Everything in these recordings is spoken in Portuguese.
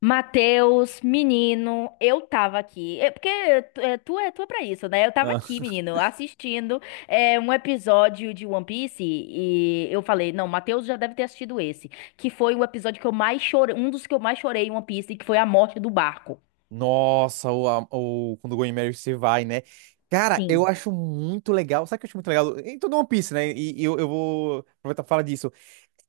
Mateus, menino, eu tava aqui. É porque tu é pra isso, né? Eu tava Ah. aqui, menino, assistindo um episódio de One Piece e eu falei, não, Mateus já deve ter assistido esse, que foi o episódio que eu mais chorei, um dos que eu mais chorei em One Piece, que foi a morte do barco. Nossa, o, a- o quando o Going Mary se vai, né? Cara, eu Sim. acho muito legal. Sabe o que eu acho muito legal? Em todo One Piece, né? E eu vou aproveitar e falar disso.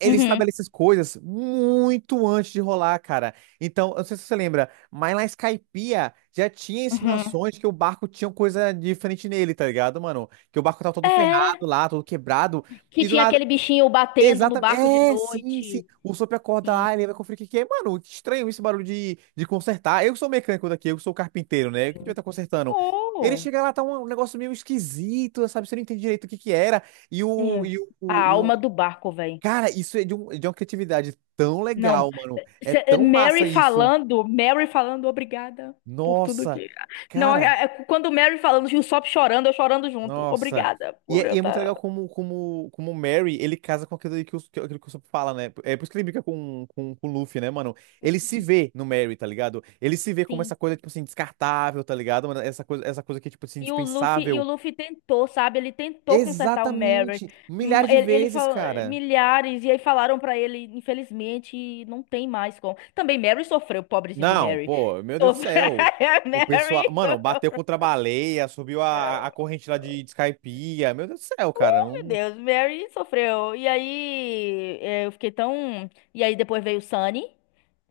Ele Uhum, estabelece as coisas muito antes de rolar, cara. Então, eu não sei se você lembra, mas na Skypiea já tinha uhum. insinuações que o barco tinha coisa diferente nele, tá ligado, mano? Que o barco tava todo É, ferrado lá, todo quebrado. que E do tinha nada. aquele bichinho batendo no Exatamente. barco de É, sim, sim. noite. O Sop acorda lá, ele vai conferir o que que é. Mano, que estranho esse barulho de consertar. Eu que sou mecânico daqui, eu que sou carpinteiro, né? O que devia Sim. estar consertando? Ele Oh. chega lá, tá um negócio meio esquisito, sabe? Você não entende direito o que que era. E o, É. e o, A o- e alma o... do barco, velho. Cara, isso é de uma criatividade tão Não, legal, mano. É tão massa Mary isso. falando, Mary falando, obrigada por tudo Nossa, que. Não, cara. Quando Mary falando, o Usopp chorando, eu chorando junto. Nossa. Obrigada E por é, eu e é muito estar. legal como o Merry, ele casa com aquilo que o Sop fala, né? É por isso que ele brinca com o Luffy, né, mano? Ele se vê no Merry, tá ligado? Ele se vê como Sim. essa coisa, tipo assim, descartável, tá ligado? Mano, essa coisa que é, tipo assim, E o Luffy, e o indispensável. Luffy tentou, sabe? Ele tentou consertar o Mary. Exatamente. Hum. Milhares de Ele vezes, falou cara. milhares, e aí falaram pra ele, infelizmente, não tem mais como. Também Mary sofreu, pobrezinho do Não, Mary. pô, meu Deus do Sof- céu. O Mary pessoal, mano, bateu sofreu. contra a baleia, subiu a corrente lá de Skypiea. Meu Deus do céu, cara. Meu Não... Deus, Mary sofreu. E aí, eu fiquei tão. E aí depois veio o Sunny.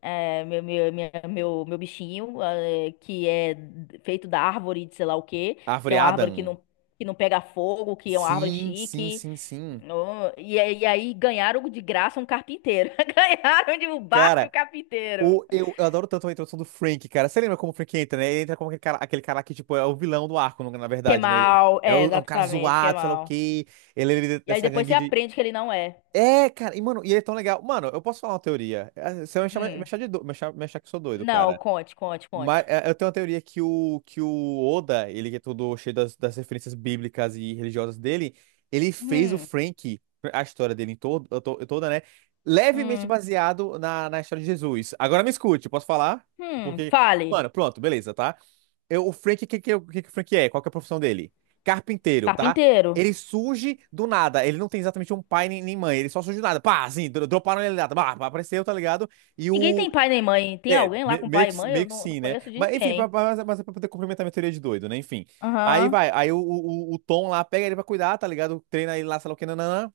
É, meu bichinho, que é feito da árvore de sei lá o quê, que é Árvore uma árvore que Adam. não, que não pega fogo, que é uma árvore Sim, sim, chique. sim, sim. Oh, e aí ganharam de graça um carpinteiro. Ganharam de um barco e o Cara, carpinteiro. eu adoro tanto a introdução do Frank, cara. Você lembra como o Frank entra, né? Ele entra como aquele cara que, tipo, é o vilão do arco, na Que é verdade, né? Ele mal, é, é, o- é um cara exatamente, que é zoado, sei lá o mal. quê. Ele é líder E aí dessa depois você gangue de. aprende que ele não é. É, cara, e, mano, e ele é tão legal. Mano, eu posso falar uma teoria. É, você vai me chamar- me Hum. achar, de do... me achar que eu sou doido, Não, cara. conte, conte, Mas conte. é, eu tenho uma teoria que o Oda, ele que é todo cheio das referências bíblicas e religiosas dele, ele fez o Hum, Frank, a história dele em toda, né? Levemente hum, baseado na história de Jesus. Agora me escute, posso falar? Porque, fale. mano, pronto, beleza, tá? Eu, o Frank, o que que o Frank é? Qual que é a profissão dele? Carpinteiro, tá? Carpinteiro. Ele surge do nada. Ele não tem exatamente um pai nem mãe. Ele só surge do nada. Pá, assim, droparam ele do nada. Pá, apareceu, tá ligado? E Ninguém o, tem pai nem mãe. Tem alguém lá com meio pai e que, mãe? Eu meio que não, não sim, né? conheço de Mas enfim, pra, ninguém. pra- mas, mas é pra poder complementar a minha teoria de doido, né? Enfim. Aí Aham, vai, aí o Tom lá pega ele pra cuidar, tá ligado? Treina ele lá, sei lá o que, nananã.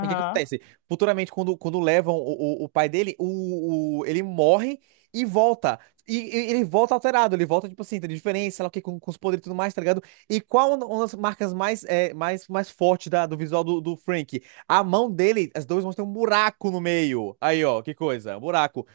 O que que acontece? Futuramente, quando levam o, o pai dele, ele morre e volta. E, e ele volta alterado, ele volta, tipo assim, tá de diferença, sei lá o que, com os poderes e tudo mais, tá ligado? E qual é uma das marcas mais fortes da, do visual do Frank? A mão dele, as duas mãos têm um buraco no meio. Aí, ó, que coisa, um buraco.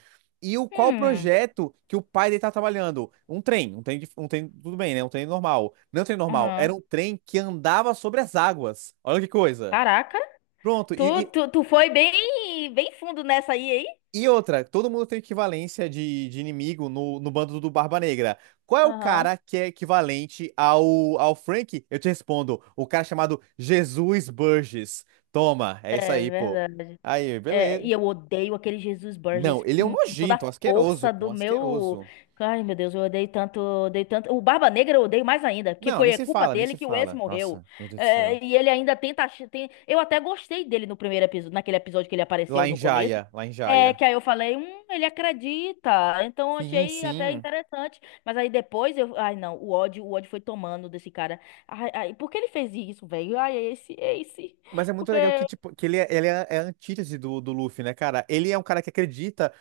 Qual o Hum, projeto que o pai dele tá trabalhando? Um trem, tudo bem, né? Um trem normal. Não é um trem normal, aham. era um trem que andava sobre as águas. Olha que coisa. Caraca, Pronto, tu, e, tu, tu foi bem, bem fundo nessa aí, hein? E outra, todo mundo tem equivalência de inimigo no bando do Barba Negra. Qual é o Aham. cara que é equivalente ao Frank? Eu te respondo, o cara chamado Jesus Burgess. Toma, é isso É aí, pô. verdade. Aí, É, beleza. e eu odeio aquele Jesus Não, Burgess ele é um com toda nojento, um a asqueroso, força pô, um do meu. asqueroso. Ai, meu Deus, eu odeio tanto, odeio tanto. O Barba Negra eu odeio mais ainda, que Não, nem foi a se culpa fala, nem dele se que o Wes fala. morreu. Nossa, meu Deus do céu. É, e ele ainda tenta. Eu até gostei dele no primeiro episódio, naquele episódio que ele apareceu Lá em no começo. Jaya, lá em É, Jaya. que aí eu falei, ele acredita. Então eu Sim, achei até sim. interessante. Mas aí depois eu. Ai, não, o ódio foi tomando desse cara. Ai, ai, por que ele fez isso, velho? Ai, é esse, é esse. Mas é muito Porque. legal que, tipo, que é a antítese do Luffy, né, cara? Ele é um cara que acredita.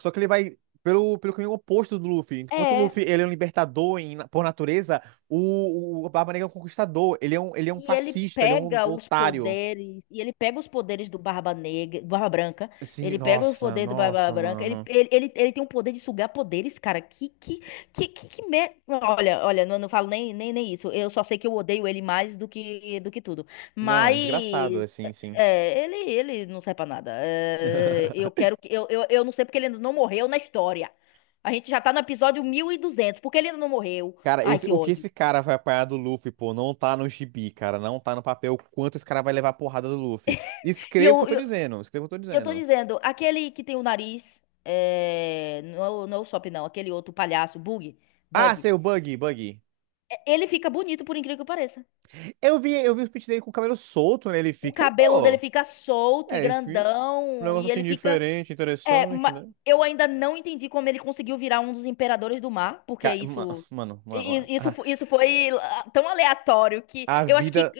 Só que ele vai pelo caminho oposto do Luffy. Enquanto o É. Luffy ele é um libertador por natureza, o Barba Negra é um conquistador. Ele é um e ele fascista, ele é um pega os otário. poderes, e ele pega os poderes do Barba Negra, do Barba Branca, Assim, ele pega os nossa, poderes do Barba nossa, Branca. ele, mano. ele, ele, ele tem um poder de sugar poderes, cara, Olha, olha, não, não falo nem, nem isso, eu só sei que eu odeio ele mais do que tudo, Não, desgraçado, mas, assim, sim. Ele não serve pra nada. É, eu não sei porque ele ainda não morreu na história, a gente já tá no episódio 1.200 porque ele ainda não morreu, Cara, ai que o que ódio. esse cara vai apanhar do Luffy, pô, não tá no gibi, cara. Não tá no papel o quanto esse cara vai levar a porrada do Luffy. E Escreva o que eu eu, tô dizendo, escreva o que eu tô E eu tô dizendo. dizendo, aquele que tem o nariz, é, não, não é o Sop não, aquele outro palhaço, Bug, Ah, Bug, sei, o Buggy, Buggy. é, ele fica bonito por incrível que pareça. Eu vi o speech dele com o cabelo solto, né? Ele O fica, cabelo dele pô. fica solto e É, enfim. Um grandão, negócio e assim ele fica... diferente, É, interessante, né? eu ainda não entendi como ele conseguiu virar um dos imperadores do mar, porque Ca- ma- isso... Mano, mano, Isso, a, isso foi tão aleatório que a eu acho que... vida,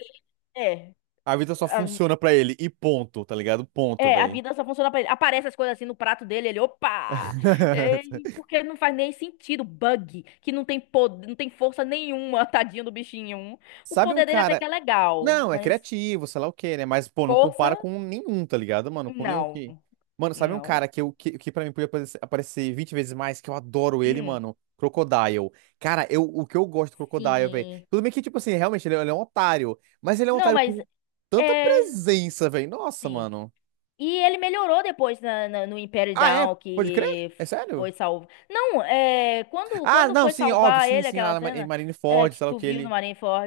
É. a vida só funciona pra ele. E ponto, tá ligado? Ponto, É, a velho. vida só funciona pra ele. Aparece as coisas assim no prato dele, ele, opa! É, porque não faz nem sentido. Bug, que não tem poder, não tem força nenhuma, tadinho do bichinho. O Sabe um poder dele até que cara. é legal, Não, é mas criativo, sei lá o quê, né? Mas, pô, não força, compara com nenhum, tá ligado, mano? Com nenhum não. que. Mano, sabe um Não. cara que pra mim podia aparecer 20 vezes mais, que eu adoro ele, Hum, mano? Crocodile. Cara, o que eu gosto do Crocodile, velho. sim. Tudo bem que, tipo assim, realmente ele é um otário. Mas ele é um Não, otário mas com tanta é. presença, velho. Nossa, Sim. mano. E ele melhorou depois no Império Ah, é? Down, Pode crer? que É sério? foi salvo. Não, é. Quando, Ah, quando não, foi sim, óbvio, salvar sim, ele, sim, lá aquela em cena Marineford, que sei lá o tu que viu no ele.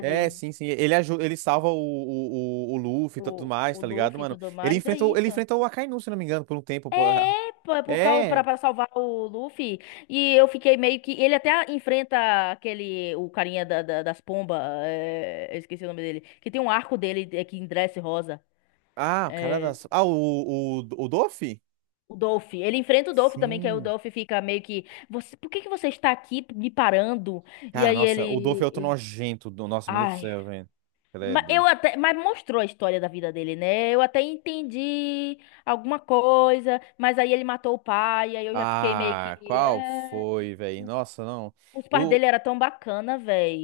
É, sim, sim. Ele ajuda, ele salva o Luffy e tudo o, mais, o tá ligado, Luffy e mano? tudo Ele mais, é enfrentou, ele isso. enfrentou o Akainu, se não me engano, por um tempo. Pô. É, pô, é por causa pra, É. pra salvar o Luffy. E eu fiquei meio que. Ele até enfrenta aquele. O carinha da, das pombas. Eu esqueci o nome dele. Que tem um arco dele é, que endurece rosa. Ah, o cara da. É, Ah, o Doffy? o Dolph. Ele enfrenta o Dolph também, que aí o Sim. Dolph fica meio que. Você, por que que você está aqui me parando? E Cara, aí nossa, o Doffy é outro ele. nojento. Nossa, meu Deus do Ai, céu, velho. Mas Credo. eu até, mas mostrou a história da vida dele, né? Eu até entendi alguma coisa, mas aí ele matou o pai, aí eu já fiquei meio Ah, que, qual é... foi, velho? Nossa, não. os pais O. dele era tão bacana, velho.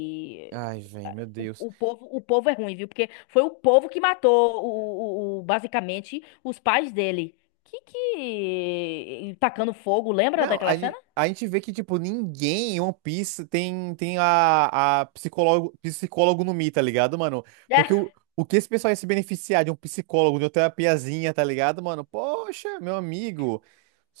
Ai, velho, meu O, Deus. o povo é ruim, viu? Porque foi o povo que matou basicamente os pais dele. Que tacando fogo, lembra Não, daquela cena? a gente vê que, tipo, ninguém em One Piece tem, tem a psicólogo, psicólogo no Mi, tá ligado, mano? Porque É. o que esse pessoal ia se beneficiar de um psicólogo, de uma terapiazinha, tá ligado, mano? Poxa, meu amigo.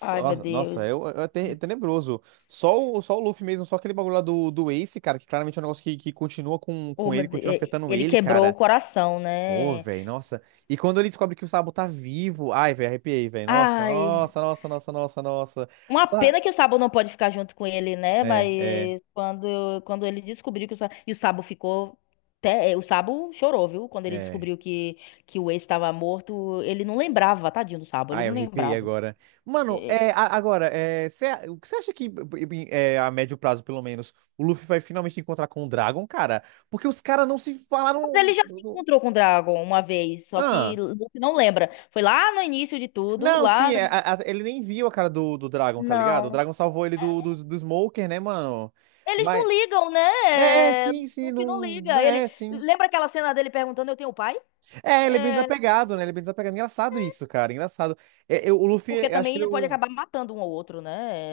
Ai, meu nossa, Deus. É tenebroso. Só o, só o Luffy mesmo, só aquele bagulho lá do Ace, cara, que claramente é um negócio que continua com, Oh, com meu ele, continua Deus. afetando Ele ele, quebrou o cara. coração, Pô, né? velho, nossa. E quando ele descobre que o Sabo tá vivo. Ai, velho, arrepiei, velho. Nossa, Ai. nossa, nossa, nossa, nossa, nossa. Uma pena que o Sabo não pode ficar junto com ele, né? É, é, Mas quando ele descobriu que o Sabo... E o Sabo ficou... Até... é, o Sabo chorou, viu? Quando ele é. descobriu que o ex estava morto, ele não lembrava, tadinho do Sabo, ele Ah, não eu arrepiei lembrava. agora. Mano, É, agora, o que você acha que, a médio prazo, pelo menos, o Luffy vai finalmente encontrar com o Dragon, cara? Porque os caras não se mas falaram. ele já se encontrou com o Dragon uma vez, só que Ah. Luffy não lembra. Foi lá no início de tudo, Não, sim, lá... no- ele nem viu a cara do Dragon, tá ligado? O Não. Dragon salvou ele do Smoker, né, mano? Eles Mas. não ligam, né? É, É, sim, sim, Luffy não não. liga. Ele... É, sim. Lembra aquela cena dele perguntando, eu tenho pai? É, ele é bem É, desapegado, né? Ele é bem desapegado. Engraçado isso, cara. Engraçado. É, o Luffy, porque eu acho também que ele. ele pode acabar matando um ao outro,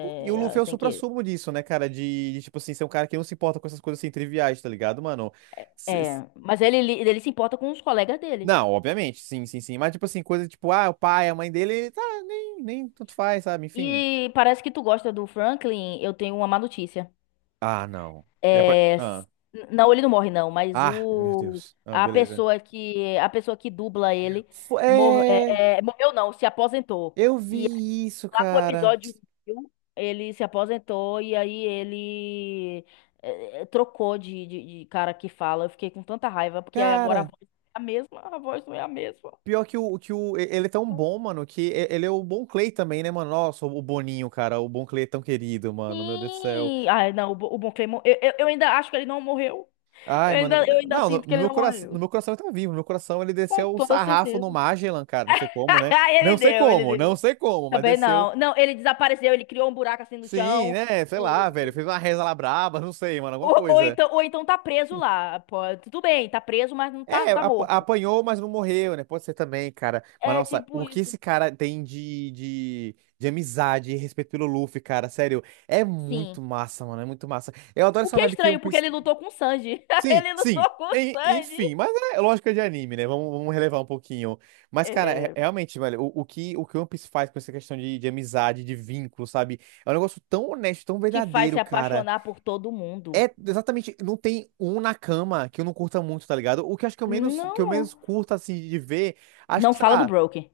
E o Luffy É, é o sem querer. suprassumo disso, né, cara? De, tipo assim, ser um cara que não se importa com essas coisas assim triviais, tá ligado, mano? Se- É, se- mas ele se importa com os colegas dele. Não, obviamente, sim, sim, sim. Mas, tipo assim, coisa tipo, ah, o pai, a mãe dele, tá, nem tanto faz, sabe? Enfim. E parece que tu gosta do Franklin, eu tenho uma má notícia. Ah, não. É, Ah. Não, ele não morre não, mas Ah, meu o Deus. Ah, a beleza. pessoa que a pessoa que dubla ele É. Morreu não, se aposentou. Eu E vi isso, lá pro cara. episódio 1000, ele se aposentou e aí ele trocou de cara que fala. Eu fiquei com tanta raiva, porque aí agora a Cara. voz é a mesma, a voz não é a mesma. Pior que o. Ele é tão bom, mano, que ele é o bom Clay também, né, mano? Nossa, o Boninho, cara. O bom Clay é tão querido, mano. Meu Deus do céu. Sim! Ai, não, o, o Bon Claymore, eu ainda acho que ele não morreu. Ai, Eu ainda, mano. eu ainda Não, no, sinto que no ele meu não coração, no morreu. meu coração ele tá vivo. No meu coração ele Com desceu o toda sarrafo no certeza. Magellan, cara. Não sei como, né? Ah, Não ele sei deu, ele como, não deu. sei como, mas Também desceu. não. Não, ele desapareceu, ele criou um buraco assim no Sim, chão. né? Sei e- lá, velho. e- Fez uma reza lá braba, não sei, mano, alguma Ou, ou coisa. então, ou então tá preso lá. Pô, tudo bem, tá preso, mas não tá, É, tá ap- morto. apanhou, mas não morreu, né? Pode ser também, cara. Mas É nossa, tipo o que isso. esse cara tem de amizade e respeito pelo Luffy, cara, sério, é Sim. muito massa, mano. É muito massa. Eu adoro O essa que é vibe que One estranho, porque Piece. ele lutou com o Sanji. Sim, Ele sim. lutou com o En- Sanji. Enfim, mas é lógica de anime, né? Vamos, vamos relevar um pouquinho. Mas, cara, É, realmente, velho, o que One Piece faz com essa questão de amizade, de vínculo, sabe? É um negócio tão honesto, tão te faz verdadeiro, se cara. apaixonar por todo É mundo. exatamente, não tem um na cama que eu não curta muito, tá ligado? O que eu acho que eu menos, Não. curto, assim, de ver, acho que, Não sei fala do lá. Brook.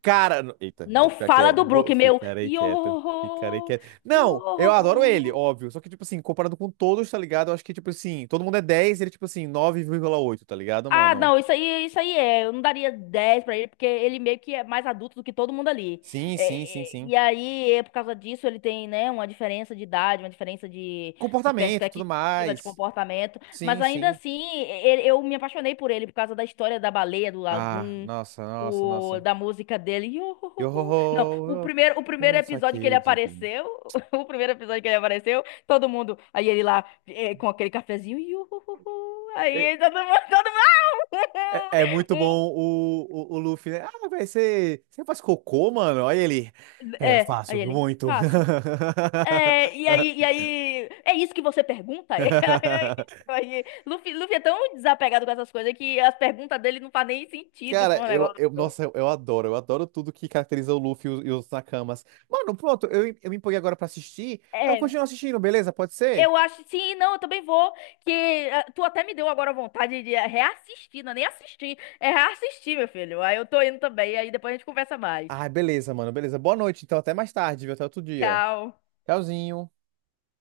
Cara, eita, vou Não ficar fala do quieto. Brook, meu. Ficarei quieto. Ficarei Yo, quieto. Não, eu adoro ele, yo. óbvio. Só que, tipo assim, comparado com todos, tá ligado? Eu acho que, tipo assim, todo mundo é 10, ele, tipo assim, 9,8, tá ligado, Ah, mano? não, isso aí é. Eu não daria 10 pra ele, porque ele meio que é mais adulto do que todo mundo ali. Sim, sim, sim, É, é, sim. e aí, é por causa disso, ele tem, né, uma diferença de idade, uma diferença de Comportamento, tudo perspectiva, de mais. comportamento. Mas Sim, ainda sim. assim, eu me apaixonei por ele por causa da história da baleia, do Ah, lagoon, nossa, nossa, do- nossa. da música dele. Yo, ho, Iuhuhuhu. Não, o ho, primeiro, o primeiro um episódio que ele saque de vinho. apareceu, o primeiro episódio que ele apareceu, todo mundo, aí ele lá, com aquele cafezinho, iuhuhuhu. É, Aí todo mundo. É muito bom Um, o Luffy, né? Ah, velho, você faz cocô, mano? Olha ele. É, eu é, aí faço ele, muito. faço. É, e aí, e aí, é isso que você pergunta? Aí, Luffy, Luffy é tão desapegado com essas coisas que as perguntas dele não fazem nem sentido com Cara, o negócio. eu, nossa, eu adoro tudo que caracteriza o Luffy e os, Nakamas. Mano, pronto, eu me empolguei agora pra assistir. Eu É, continuo assistindo, beleza? Pode ser? eu acho, sim, não, eu também vou, que ah, tu até me deu agora vontade de reassistir, não é nem assistir, é reassistir, meu filho. Aí eu tô indo também, aí depois a gente conversa mais. Ah, beleza, mano, beleza. Boa noite, então, até mais tarde, viu? Até outro dia. Tchau. Tchauzinho.